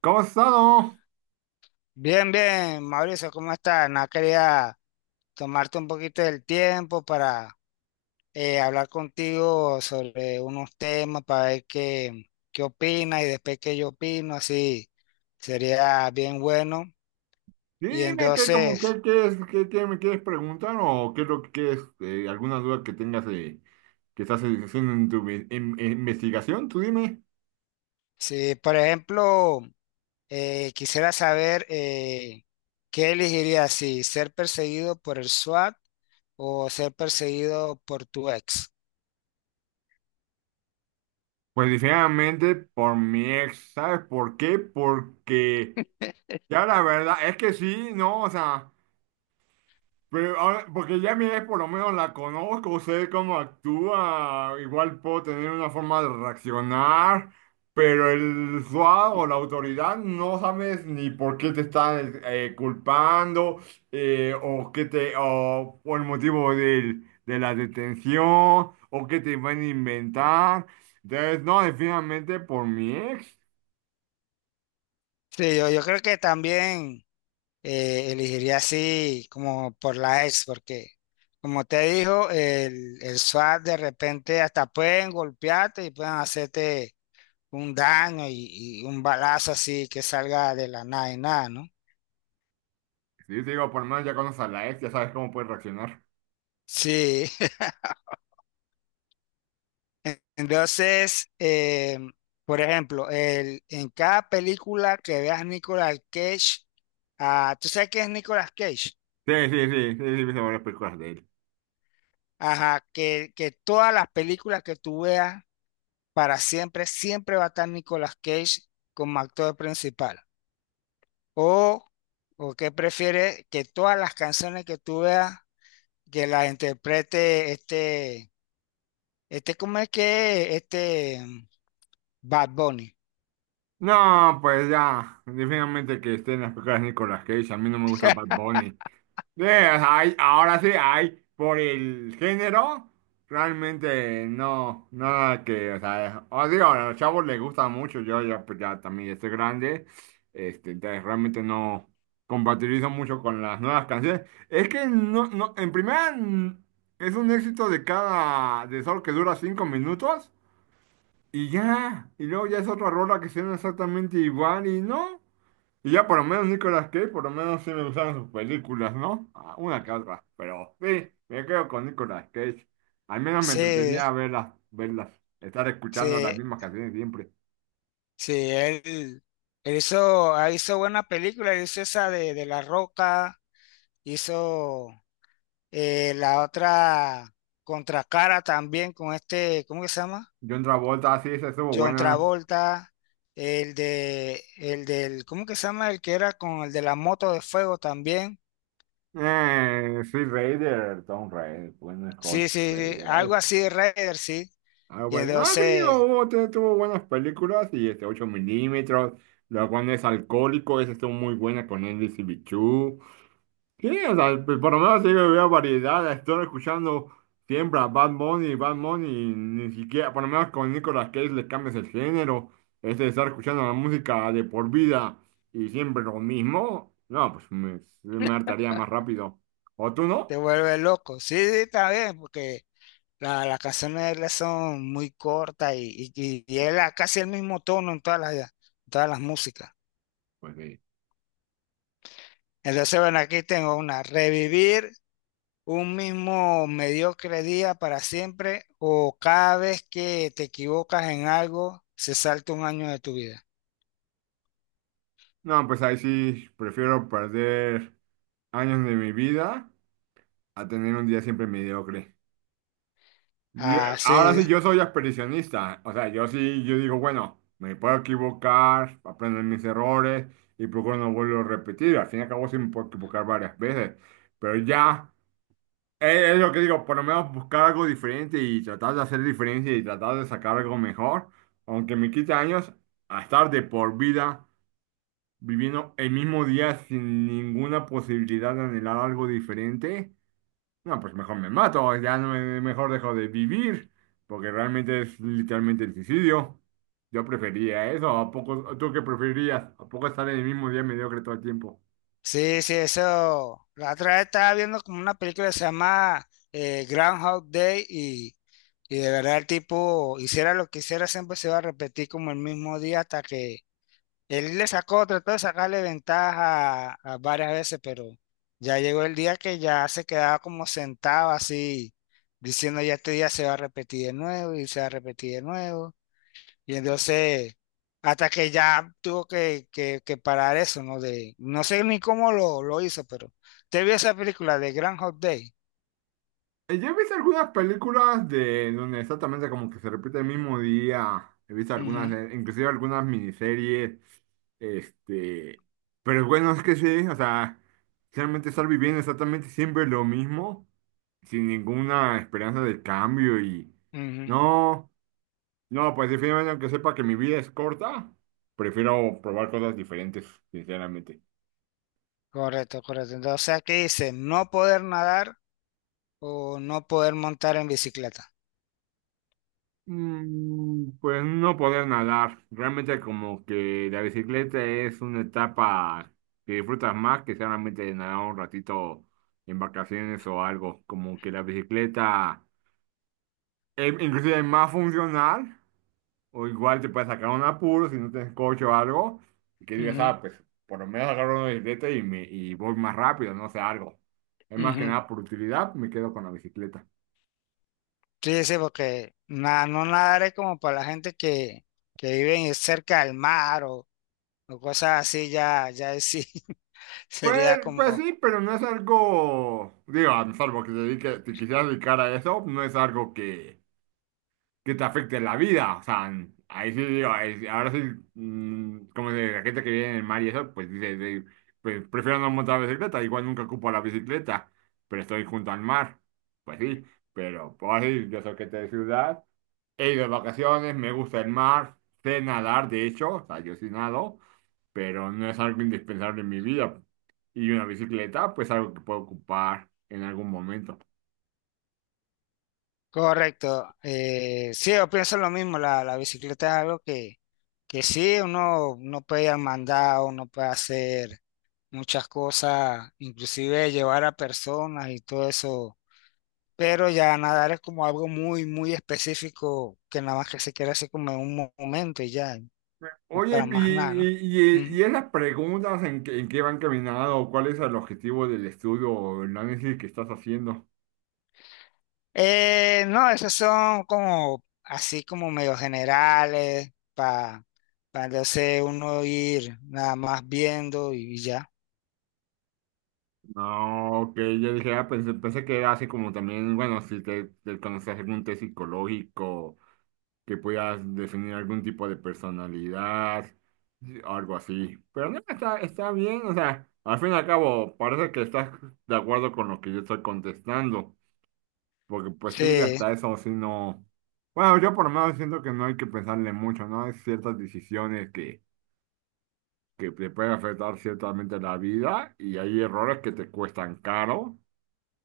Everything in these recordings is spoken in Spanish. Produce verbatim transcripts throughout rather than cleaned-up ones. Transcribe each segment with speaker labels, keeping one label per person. Speaker 1: ¿Cómo has estado?
Speaker 2: Bien, bien, Mauricio, ¿cómo estás? Nada, quería tomarte un poquito del tiempo para eh, hablar contigo sobre unos temas, para ver qué, qué opinas y después qué yo opino, así sería bien bueno.
Speaker 1: Sí,
Speaker 2: Y
Speaker 1: dime qué, como
Speaker 2: entonces,
Speaker 1: qué qué es qué, qué me quieres preguntar o qué es lo que quieres, eh, alguna duda que tengas eh, que estás haciendo en tu vi- en- en investigación, tú dime.
Speaker 2: si por ejemplo eh, quisiera saber eh, qué elegirías, si ser perseguido por el SWAT o ser perseguido por tu ex.
Speaker 1: Pues definitivamente por mi ex, ¿sabes por qué? Porque ya la verdad es que sí, no, o sea. Pero ahora, porque ya mi ex por lo menos la conozco, sé cómo actúa, igual puedo tener una forma de reaccionar, pero el SWAT o la autoridad no sabes ni por qué te están eh, culpando, eh, o qué te o por el motivo del- de la detención o qué te van a inventar. Entonces, no, definitivamente por mi ex.
Speaker 2: Sí, yo, yo creo que también eh, elegiría así como por la ex, porque como te dijo, el, el SWAT de repente hasta pueden golpearte y pueden hacerte un daño y, y un balazo así que salga de la nada y nada, ¿no?
Speaker 1: Sí, te digo, por lo menos ya conoces a la ex, ya sabes cómo puedes reaccionar.
Speaker 2: Sí, entonces, eh, por ejemplo, el, en cada película que veas Nicolas Cage, ah, ¿tú sabes qué es Nicolas Cage?
Speaker 1: Sí, sí, sí, sí, sí, he visto varias películas de él.
Speaker 2: Ajá, que, que todas las películas que tú veas para siempre, siempre va a estar Nicolas Cage como actor principal. O, o qué prefiere que todas las canciones que tú veas, que las interprete este, este, ¿cómo es que es? Este mm, Bad Bunny.
Speaker 1: No, pues ya, definitivamente que estén las películas de Nicolas Cage, a mí no me gusta Bad Bunny. Sí, hay- ahora sí, hay, por el género, realmente no, nada que, o sea, os digo, a los chavos les gusta mucho, yo ya, pues ya también estoy grande, este, entonces realmente no compatibilizo mucho con las nuevas canciones. Es que no, no, en primera, mm, es un éxito de cada, de solo que dura cinco minutos. Y ya, y luego ya es otra rola que suena exactamente igual y no. Y ya por lo menos Nicolas Cage, por lo menos sí me gustaron sus películas, ¿no? Ah, Una que otra, pero sí, me quedo con Nicolas Cage. Al menos me
Speaker 2: Sí,
Speaker 1: entretenía verlas, verlas, estar
Speaker 2: sí,
Speaker 1: escuchando las mismas canciones siempre.
Speaker 2: sí, él, él hizo, ah, hizo buena película, él hizo esa de, de La Roca, hizo eh, la otra Contracara también con este, ¿cómo que se llama?
Speaker 1: John Travolta, sí, esa estuvo
Speaker 2: John
Speaker 1: buena.
Speaker 2: Travolta, el de, el del, ¿cómo que se llama? El que era con el de la moto de fuego también.
Speaker 1: Eh, sí, Raider, Tom Raider, bueno, Hulk
Speaker 2: Sí, sí, sí,
Speaker 1: Raider.
Speaker 2: algo así de Raider, sí.
Speaker 1: Ah,
Speaker 2: Y
Speaker 1: bueno, no, sí, digo,
Speaker 2: entonces
Speaker 1: hubo- tu- tuvo buenas películas y este ocho milímetros, la cual no es alcohólico esas estuvo muy buena con Andy y Bichú. Sí, o sea, pues, por lo menos sí veo variedad, estoy escuchando siempre a Bad Bunny, Bad Bunny, ni siquiera, por lo menos con Nicolas Cage le cambias el género, este de estar escuchando la música de por vida y siempre lo mismo, no, pues me, me hartaría más rápido. ¿O tú
Speaker 2: te
Speaker 1: no?
Speaker 2: vuelve loco. Sí, sí, está bien, porque la- las canciones de él son muy cortas y, y, y él a casi el mismo tono en todas las, en todas las músicas.
Speaker 1: Pues sí.
Speaker 2: Entonces, bueno, aquí tengo una, revivir un mismo mediocre día para siempre o cada vez que te equivocas en algo se salta un año de tu vida.
Speaker 1: No, pues ahí sí prefiero perder años de mi vida a tener un día siempre mediocre. Yo-
Speaker 2: Ah,
Speaker 1: ahora
Speaker 2: sí,
Speaker 1: sí, yo soy expedicionista. O sea, yo sí, yo digo, bueno, me puedo equivocar, aprendo de mis errores y procuro no volverlo a repetir. Al fin y al cabo, sí me puedo equivocar varias veces. Pero ya, eh, es, lo que digo, por lo menos buscar algo diferente y tratar de hacer diferencia y tratar de sacar algo mejor, aunque me quite años, a estar de por vida viviendo el mismo día sin ninguna posibilidad de anhelar algo diferente. No, pues mejor me mato, ya no me- mejor dejo de vivir, porque realmente es literalmente el suicidio. Yo prefería eso, ¿a poco tú qué preferías? ¿A poco estar en el mismo día mediocre todo el tiempo?
Speaker 2: sí, sí, eso. La otra vez estaba viendo como una película que se llama eh, Groundhog Day y, y de verdad el tipo hiciera lo que hiciera siempre se va a repetir como el mismo día hasta que él le sacó, trató de sacarle ventaja a- a varias veces, pero ya llegó el día que ya se quedaba como sentado así, diciendo ya este día se va a repetir de nuevo y se va a repetir de nuevo. Y entonces, hasta que ya tuvo que, que, que parar eso, ¿no? De, no sé ni cómo lo, lo hizo, pero te vio esa película de Grand Hot Day.
Speaker 1: Eh, Yo he visto algunas películas de donde exactamente como que se repite el mismo día. He visto algunas, eh, inclusive algunas miniseries, este, pero bueno, es que sí, o sea, realmente estar viviendo exactamente siempre lo mismo, sin ninguna esperanza de cambio y
Speaker 2: Ujú, ujú.
Speaker 1: no. No, pues definitivamente, aunque sepa que mi vida es corta, prefiero probar cosas diferentes, sinceramente.
Speaker 2: Correcto, correcto. Entonces aquí dice, no poder nadar o no poder montar en bicicleta.
Speaker 1: Mm, pues no poder nadar. Realmente como que la bicicleta es una etapa que disfrutas más que solamente nadar un ratito en vacaciones o algo. Como que la bicicleta es inclusive más funcional. O igual te puedes sacar un apuro si no tienes coche o algo, y que digas,
Speaker 2: Ujú,
Speaker 1: ah, pues por lo menos agarro una bicicleta y, me, y voy más rápido, no sé, algo. Es más que
Speaker 2: ujú.
Speaker 1: nada por utilidad, me quedo con la bicicleta.
Speaker 2: Sí, sí, porque na- no nadar es como para la gente que, que vive cerca del mar o, o cosas así, ya, ya ahí sí,
Speaker 1: Pues,
Speaker 2: sería
Speaker 1: pues
Speaker 2: como
Speaker 1: sí, pero no es algo, digo, salvo que te dedique, te quisieras dedicar a eso, no es algo que, que te afecte en la vida. O sea, ahí sí digo, ahí sí- ahora sí, mm, como de la gente que vive en el mar y eso, pues dice, de- pues prefiero no montar bicicleta, igual nunca ocupo la bicicleta, pero estoy junto al mar. Pues sí, pero pues ahora sí, yo soy gente de ciudad, he ido de vacaciones, me gusta el mar, sé nadar, de hecho, o sea, yo sí nado, pero no es algo indispensable en mi vida. Y una bicicleta, pues algo que puedo ocupar en algún momento.
Speaker 2: correcto. Eh, sí, yo pienso lo mismo, la, la bicicleta es algo que, que sí, uno no puede ir al mandado, uno puede hacer muchas cosas, inclusive llevar a personas y todo eso, pero ya nadar es como algo muy, muy específico que nada más que se quiere hacer como en un mo- momento y ya.
Speaker 1: Oye,
Speaker 2: Para
Speaker 1: y,
Speaker 2: más nada, ¿no?
Speaker 1: y, y-
Speaker 2: Ujú.
Speaker 1: y esas preguntas en que, en qué van caminando, ¿cuál es el objetivo del estudio o el análisis que estás haciendo?
Speaker 2: Eh, no, esos son como así como medio generales para entonces uno ir nada más viendo y, y ya.
Speaker 1: No, que yo dije, ah, pensé, pensé que era así como también, bueno, si te, te conoces algún test psicológico, que puedas definir algún tipo de personalidad, sí, algo así. Pero no, está, está bien, o sea, al fin y al cabo, parece que estás de acuerdo con lo que yo estoy contestando. Porque pues sí,
Speaker 2: Sí,
Speaker 1: hasta eso sí no. Bueno, yo por lo menos siento que no hay que pensarle mucho, ¿no? Hay ciertas decisiones que, que te pueden afectar ciertamente la vida y hay errores que te cuestan caro,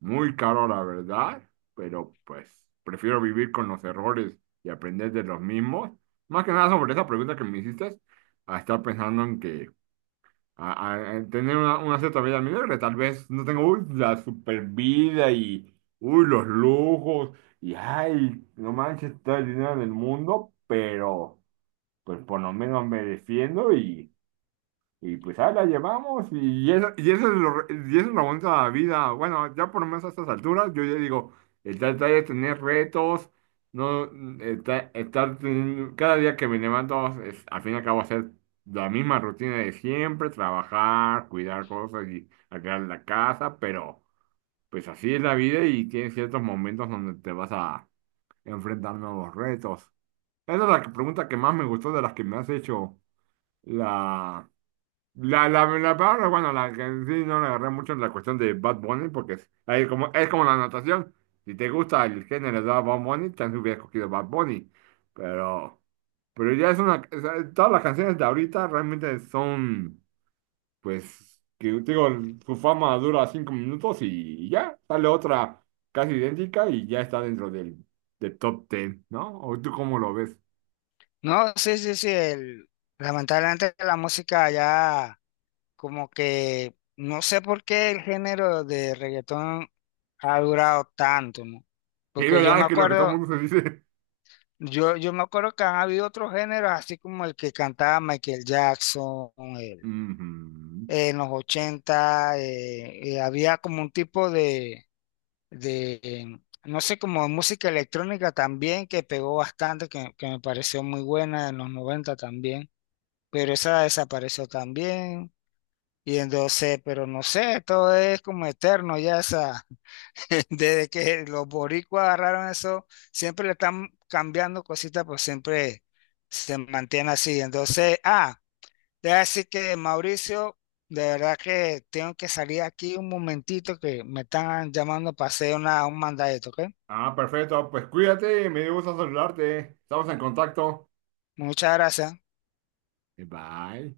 Speaker 1: muy caro la verdad, pero pues prefiero vivir con los errores y aprender de los mismos. Más que nada sobre esa pregunta que me hiciste, a estar pensando en que a, a- a tener una, una cierta vida mediocre. Tal vez no tengo uy, la super vida y uy, los lujos y ay, no manches, todo el dinero del mundo, pero pues por lo menos me defiendo y pues ahí la llevamos y eso, y eso es lo, y eso es lo bonito de la bonita vida. Bueno, ya por lo menos a estas alturas, yo ya digo, el tratar de tener retos, no estar, estar teniendo- cada día que me levanto, es- al fin y al cabo hacer la misma rutina de siempre, trabajar, cuidar cosas y arreglar la casa, pero pues así es la vida y tienes ciertos momentos donde te vas a enfrentar nuevos retos. Esa es la pregunta que más me gustó de las que me has hecho. La, la, la, la palabra, bueno, la que en sí no le agarré mucho en la cuestión de Bad Bunny, porque es, ahí como, es como la natación. Si te gusta el género de Bad Bunny, también hubiera cogido Bad Bunny. Pero, pero ya es una. o sea, todas las canciones de ahorita realmente son, pues, que digo, su fama dura cinco minutos y ya, sale otra casi idéntica y ya está dentro del, del top ten, ¿no? ¿O tú cómo lo ves?
Speaker 2: no, sí, sí, sí. El- lamentablemente la música ya como que no sé por qué el género de reggaetón ha durado tanto, ¿no?
Speaker 1: Sí,
Speaker 2: Porque yo me
Speaker 1: ¿verdad? Que lo que todo el
Speaker 2: acuerdo,
Speaker 1: mundo se dice.
Speaker 2: yo, yo me acuerdo que han habido otros géneros así como el que cantaba Michael Jackson, eh,
Speaker 1: Ujú.
Speaker 2: eh, en los ochenta eh, eh, había como un tipo de, de, em, no sé, como música electrónica también que pegó bastante, que, que me pareció muy buena en los noventa también, pero esa desapareció también. Y entonces, pero no sé, todo es como eterno ya esa, desde que los boricuas agarraron eso, siempre le están cambiando cositas, pues siempre se mantiene así. Entonces, ah. Debe decir que Mauricio, de verdad que tengo que salir aquí un momentito que me están llamando para hacer una, un mandadito, ¿ok?
Speaker 1: Ah, perfecto. Pues cuídate, me dio gusto saludarte. Estamos en contacto.
Speaker 2: Muchas gracias.
Speaker 1: Bye.